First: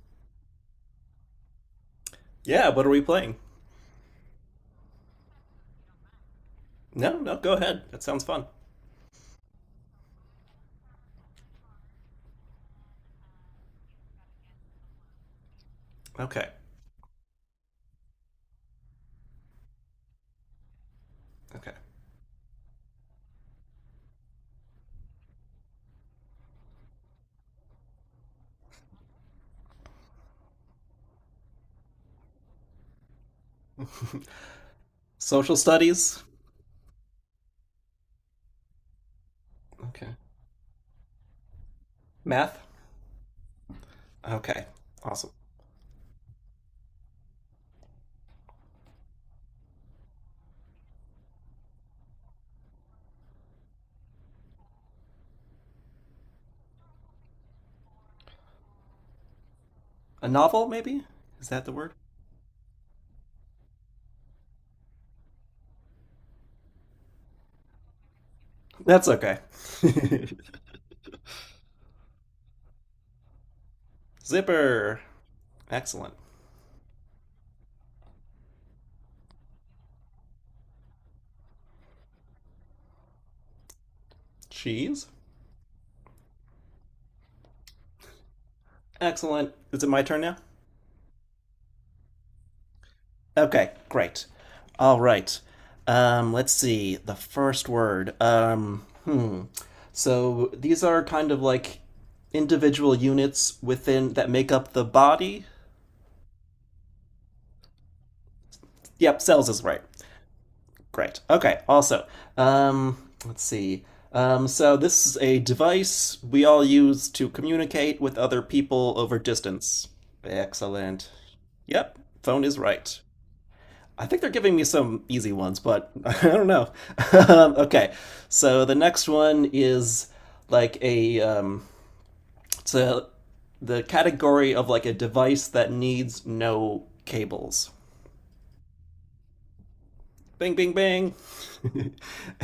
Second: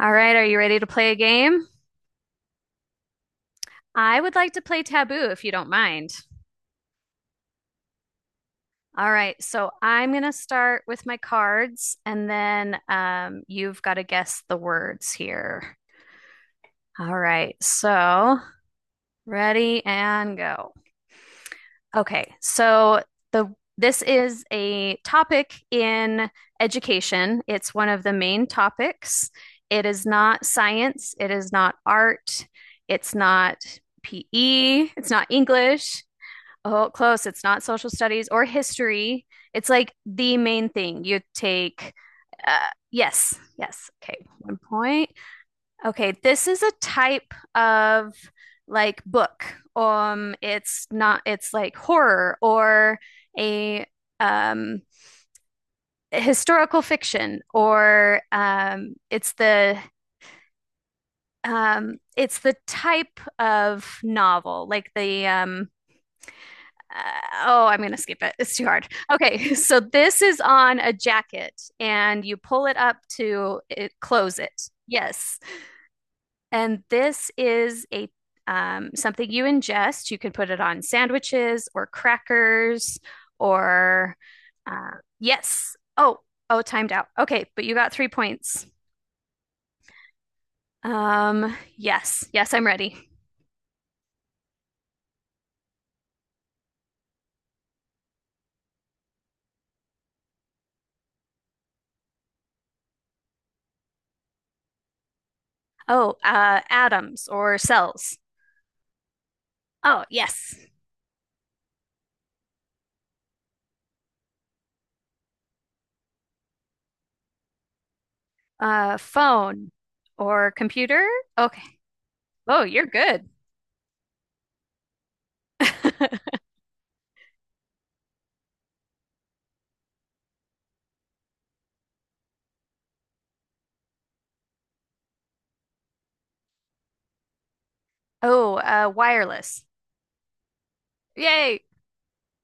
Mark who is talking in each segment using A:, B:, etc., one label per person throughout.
A: All right, are you ready to play a game?
B: Yeah, what are we playing?
A: I would like to play Taboo if you don't mind.
B: No, no, go ahead. That sounds fun.
A: All right, so I'm going to start with my cards and then you've got to guess the words here.
B: Okay.
A: All right, so ready and go.
B: Okay.
A: Okay, so the this is a topic in education. It's one of the main topics. It is not science, it is not art, it's not PE, it's not
B: Social
A: English.
B: studies.
A: Oh, close. It's not social studies or history. It's like
B: Okay.
A: the main thing you take. Uh,
B: Math.
A: yes, yes. Okay, one
B: Okay.
A: point.
B: Awesome.
A: Okay, this is a type of like book. It's not, it's like horror or a um historical fiction or it's
B: A novel, maybe? Is that the word?
A: the type of novel, like the oh, I'm going to skip it. It's too hard.
B: That's okay.
A: Okay, so this is on a jacket and you pull it up to it, close it.
B: Zipper.
A: Yes.
B: Excellent.
A: And this is a something you ingest. You can put it on sandwiches or crackers or
B: Cheese.
A: yes. Oh, oh, timed out. Okay, but you got 3 points.
B: Excellent. Is it my turn now?
A: Yes, yes, I'm ready.
B: Okay, great. All right. Let's see. The first word. Hmm. So these are kind of like individual units within that make up the body.
A: Oh, atoms or cells.
B: Yep, cells is right.
A: Oh, yes.
B: Great. Okay. Also, let's see. So this is a device we all use to communicate with other people over
A: Phone
B: distance.
A: or computer?
B: Excellent.
A: Okay.
B: Yep, phone is
A: Oh, you're
B: right.
A: good.
B: I think they're giving me some easy ones, but I don't know. Okay, so the next one is like it's a, the category of like a device that needs no cables.
A: Oh, wireless.
B: Bing, bing, bing.
A: Yay.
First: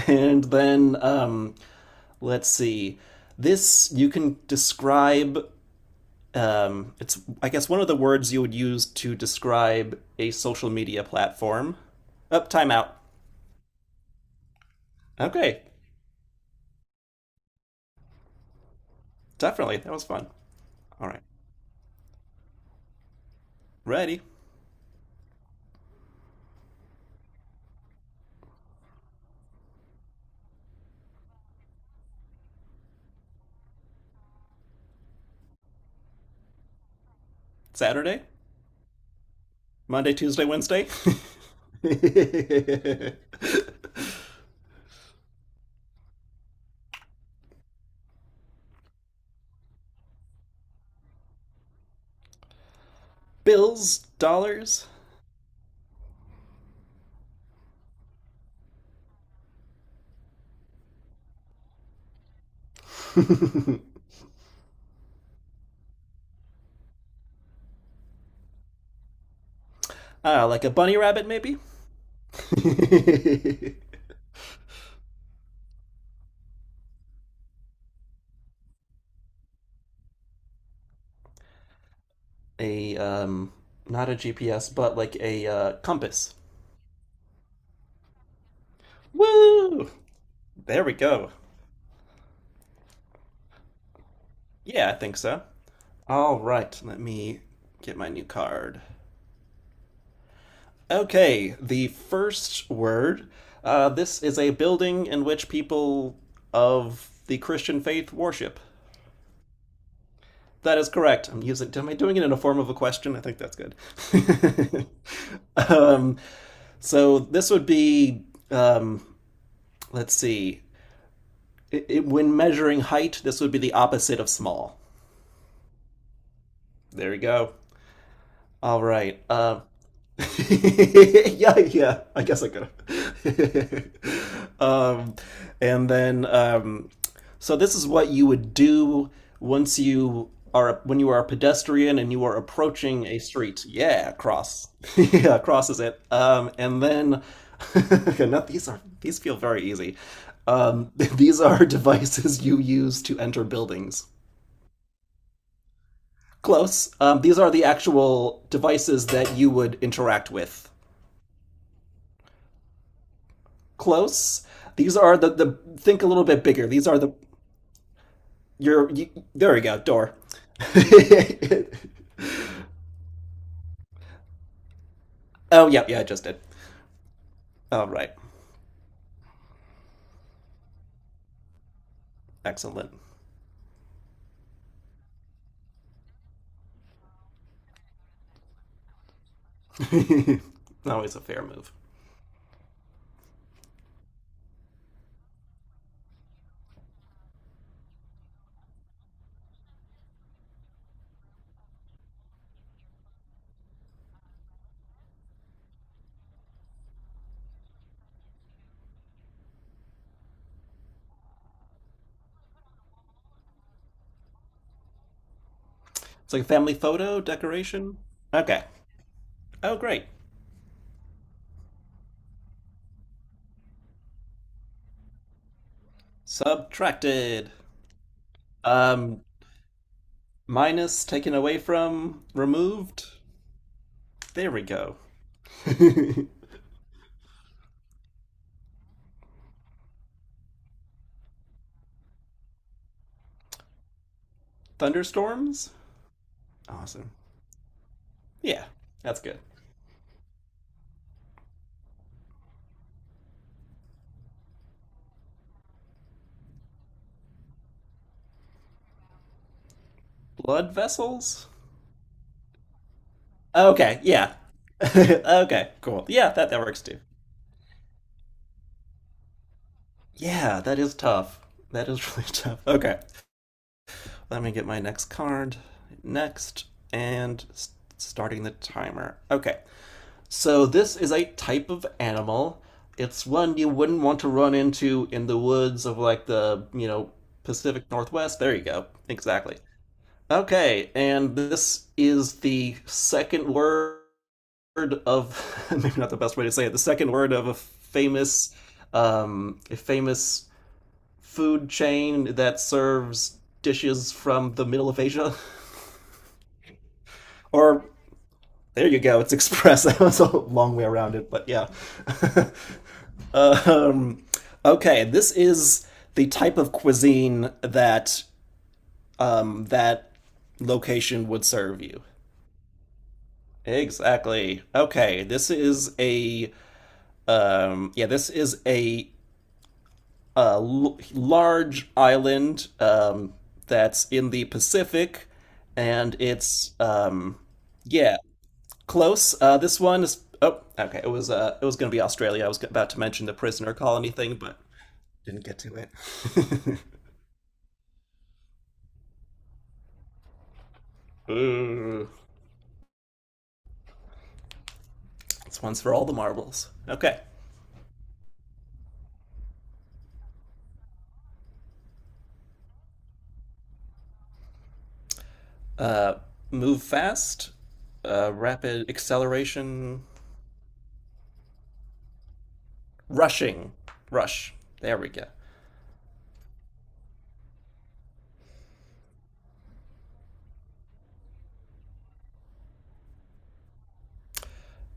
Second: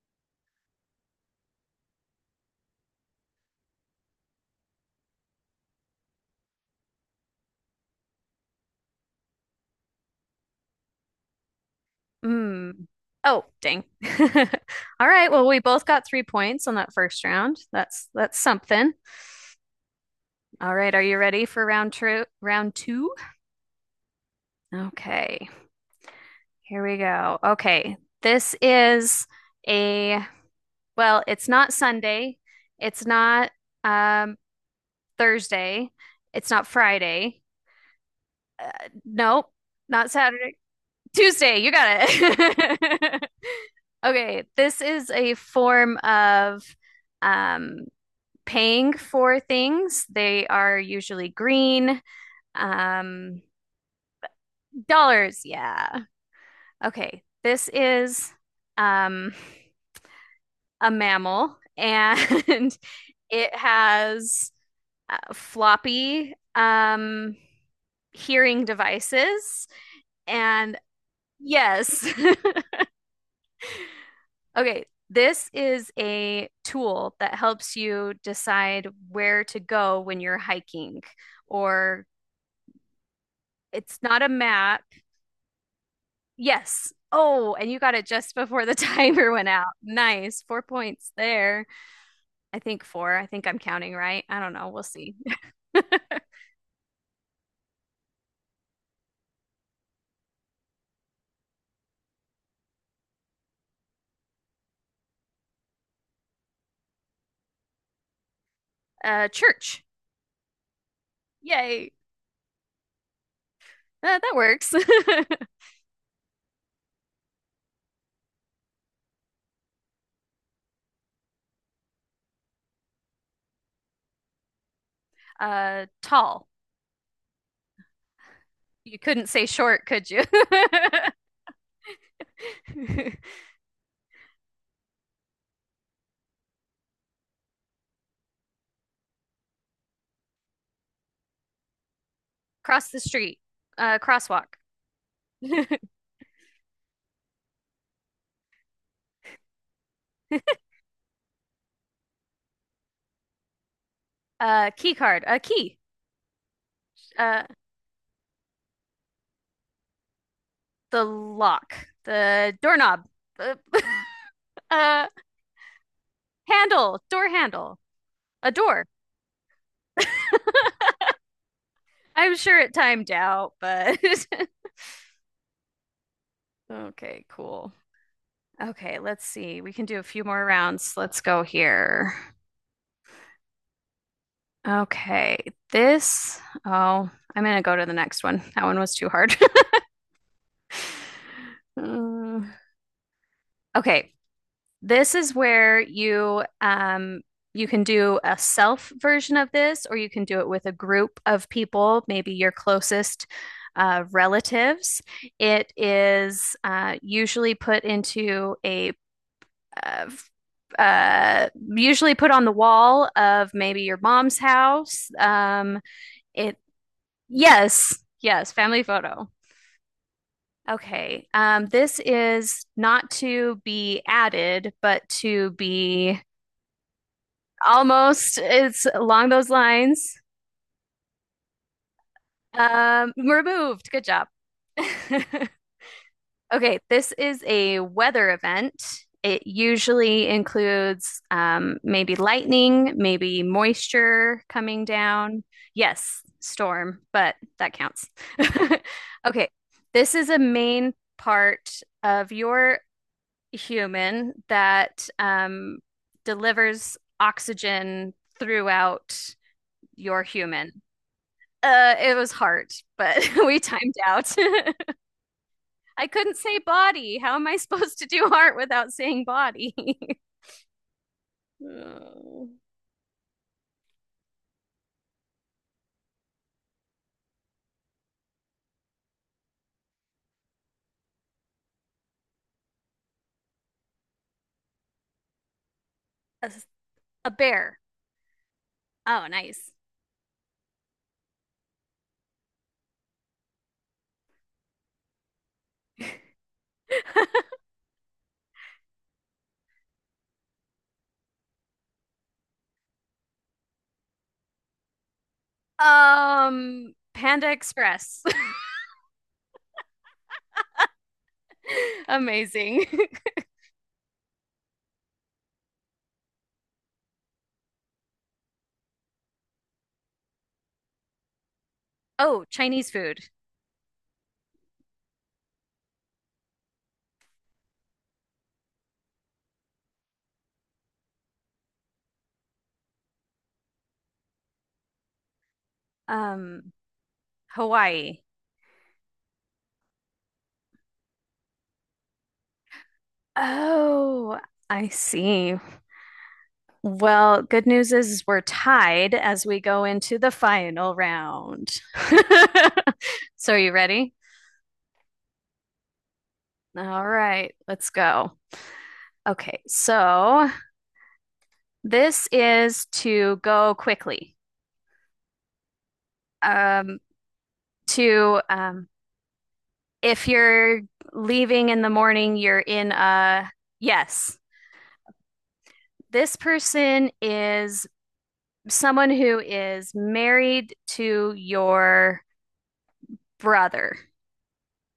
B: And then let's see. This you can describe. It's, I guess, one of the words you would use to describe a social media platform. Up, oh, time
A: Mm.
B: out.
A: Oh, dang. All right. Well, we
B: Okay,
A: both got 3 points on that first round. That's something.
B: definitely that was fun.
A: All right. Are
B: All
A: you
B: right,
A: ready for round two? Round two?
B: ready?
A: Okay. Here we go. Okay. This is a well, it's not Sunday. It's not um, Thursday. It's not Friday.
B: Saturday,
A: Uh, nope, not
B: Monday, Tuesday,
A: Saturday.
B: Wednesday.
A: Tuesday, you got it. Okay, this is a form of um, paying for things. They are usually green. Um,
B: Bills, dollars.
A: dollars, yeah. Okay, this is um, a mammal and it has floppy hearing devices.
B: Ah, like a
A: And
B: bunny rabbit, maybe.
A: yes, Okay, this is a tool that helps you decide where to go when you're hiking, or
B: a
A: it's
B: Not a
A: not a
B: GPS,
A: map.
B: but like a compass.
A: Yes. Oh, and you got it just before the timer went out.
B: Woo!
A: Nice. Four
B: There we
A: points
B: go.
A: there. I think four. I think I'm counting right. I don't know. We'll
B: Yeah, I
A: see.
B: think so. All right, let me get my new card. Okay, the first word. This is a building in which people of the Christian faith worship.
A: Church.
B: That is correct. I'm using. Am
A: Yay.
B: I doing it in a form of a question? I think that's good.
A: That works.
B: um, so this would be. Um, let's see. When measuring height, this would be the opposite of small.
A: Tall.
B: There we go. All
A: You
B: right.
A: couldn't say short, could you?
B: Yeah, yeah. I guess I could. Have. And then so this is what you would do once you are when you are a pedestrian and you are
A: Cross the
B: approaching a
A: street.
B: street. Yeah,
A: Crosswalk.
B: cross. yeah, crosses it. And then, okay, not these are these feel very easy. These are devices you use to enter buildings.
A: Key card. A key.
B: Close. These
A: Uh,
B: are the actual devices that you would interact with.
A: the lock. The doorknob. Uh,
B: Close. These
A: uh,
B: are the think a little bit bigger. These are
A: handle.
B: the
A: Door handle. A door.
B: your you, there we go door.
A: I'm sure it timed out, but
B: oh yeah yeah I just did.
A: okay, cool.
B: All right,
A: Okay, let's see. We can do a few more rounds. Let's go here.
B: excellent.
A: Okay, this. Oh, I'm gonna go to the next one. That one was too hard.
B: Always a fair move.
A: Okay, this is where you you can do a self version of this, or you can do it with a group of people, maybe your closest relatives. It is usually put into a uh, usually put on the wall of maybe your mom's house.
B: It's like a
A: It
B: family photo
A: yes,
B: decoration.
A: yes,
B: Okay.
A: family photo.
B: Oh great.
A: Okay. This is not to be added, but to be
B: Subtracted.
A: almost. It's
B: Um,
A: along those lines.
B: minus taken away from removed.
A: Removed. Good job.
B: There we go.
A: Okay, this is a weather event. It usually includes maybe lightning, maybe moisture coming down.
B: Thunderstorms.
A: Yes, storm,
B: Awesome.
A: but that counts.
B: Yeah, that's good.
A: Okay, this is a main part of your human that delivers oxygen throughout your
B: Blood
A: human.
B: vessels?
A: It was hard, but we timed
B: Okay,
A: out.
B: yeah. okay, cool.
A: I
B: Yeah,
A: couldn't say
B: that works too.
A: body. How am I supposed to do art without saying body?
B: Yeah, that is tough. That is really
A: Oh.
B: tough. Okay, let me get my next card. Next, and starting the timer. Okay, so this is a type of animal. It's one you wouldn't want to run into in the woods of like
A: A, s-
B: the, you know,
A: a bear.
B: Pacific Northwest. There you go.
A: Oh,
B: Exactly.
A: nice.
B: Okay, and this is the second word of maybe not the best way to say it. The second word of a famous food chain that serves dishes from the middle of Asia.
A: Panda
B: Or
A: Express.
B: there you go, it's express. That was a long way around it, but yeah.
A: Amazing.
B: um, okay, this is the type of cuisine that location would serve you.
A: Oh, Chinese food.
B: Exactly. Okay, this is a yeah, this is a large island that's in the Pacific, and
A: Um,
B: it's yeah,
A: Hawaii.
B: close. This one is oh, okay. It was going to be Australia. I was about to mention the prisoner colony thing,
A: Oh,
B: but
A: I
B: didn't
A: see.
B: get to it.
A: Well, good news is we're tied as we go into the final round.
B: Ooh,
A: So, are you ready?
B: this one's for all the marbles.
A: All
B: Okay,
A: right, let's go. Okay, so this is to go quickly.
B: uh, move
A: Um,
B: fast,
A: to
B: rapid acceleration,
A: if you're leaving in the morning, you're in a
B: rushing,
A: yes.
B: rush. There we go.
A: This person is someone who is married to your brother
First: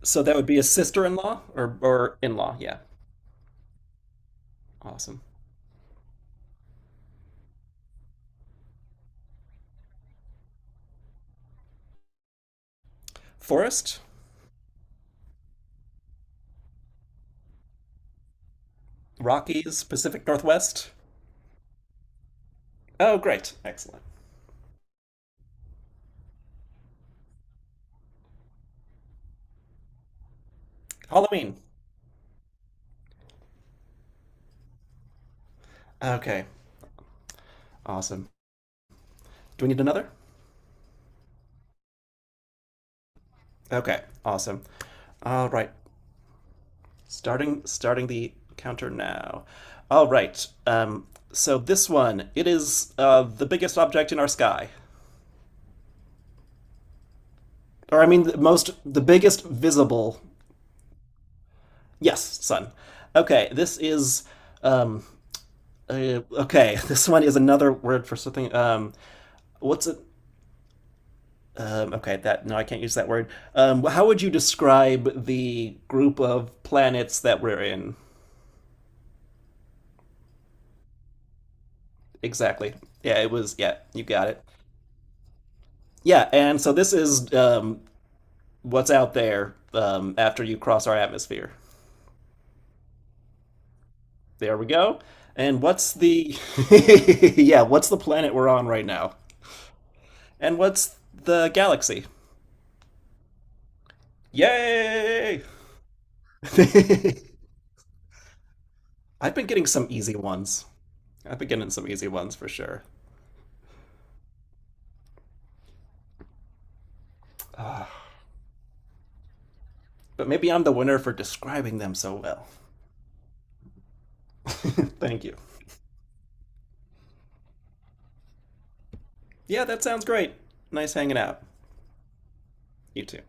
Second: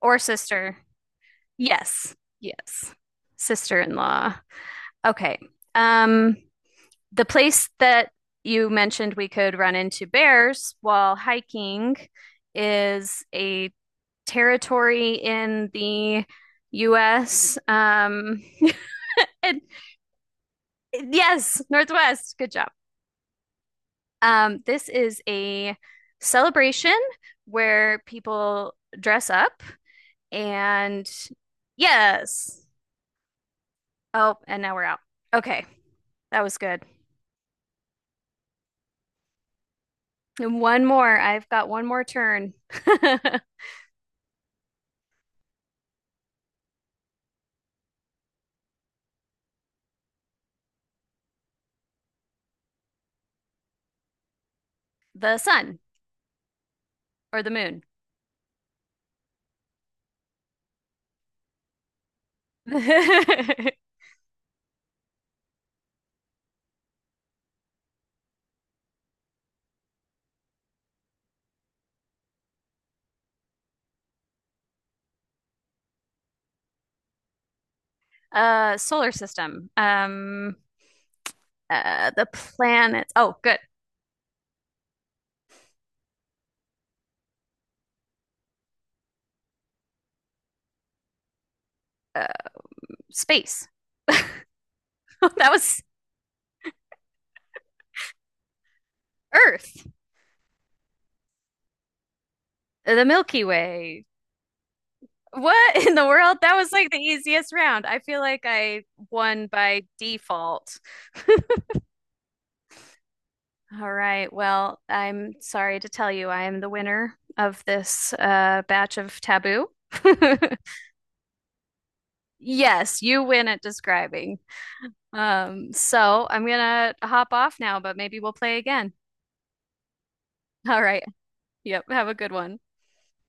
A: or
B: So that would be a
A: sister.
B: sister-in-law
A: Yes,
B: or in-law. Yeah,
A: yes, sister-in-law.
B: awesome.
A: Okay. Um, the place that you mentioned we could run into bears while hiking is a
B: Forest?
A: territory in the US. And-
B: Rockies? Pacific Northwest?
A: yes, Northwest. Good job.
B: Oh, great. Excellent.
A: This is a celebration where people dress up and
B: Halloween.
A: yes. Oh, and now we're out. Okay, that
B: Okay.
A: was good.
B: Awesome. Do we need another?
A: And one more. I've got one more turn.
B: Okay. Awesome. All right. Starting starting the counter now. All right. So this one, it is the biggest object in our sky.
A: The sun. Or the moon.
B: Or I mean the biggest visible. Yes, sun. Okay, this is um okay, this one is another word for something what's it Okay, that no, I can't use that word. How would you describe the group of planets that we're in
A: Solar system. The
B: exactly?
A: planets.
B: Yeah, it
A: Oh,
B: was.
A: good.
B: Yeah, you got it. Yeah, and so this is what's out there after you cross our atmosphere.
A: Uh, space.
B: There we go.
A: That
B: And
A: was
B: what's the yeah? What's the planet we're on right now?
A: Earth.
B: And what's the galaxy?
A: The Milky Way.
B: Yay!
A: What in the world? That was like the easiest round. I feel like I
B: I've
A: won
B: been getting
A: by
B: some easy ones.
A: default.
B: I've been getting some easy ones for sure.
A: All right. Well, I'm sorry to tell you, I am the winner of
B: Ah.
A: this batch of taboo.
B: But maybe I'm the winner for describing them so well.
A: Yes, you win at describing.
B: Thank you.
A: So I'm gonna hop off now, but maybe we'll play again.
B: Yeah, that sounds great.
A: All
B: Nice
A: right.
B: hanging out.
A: Yep. Have a good one.
B: You too.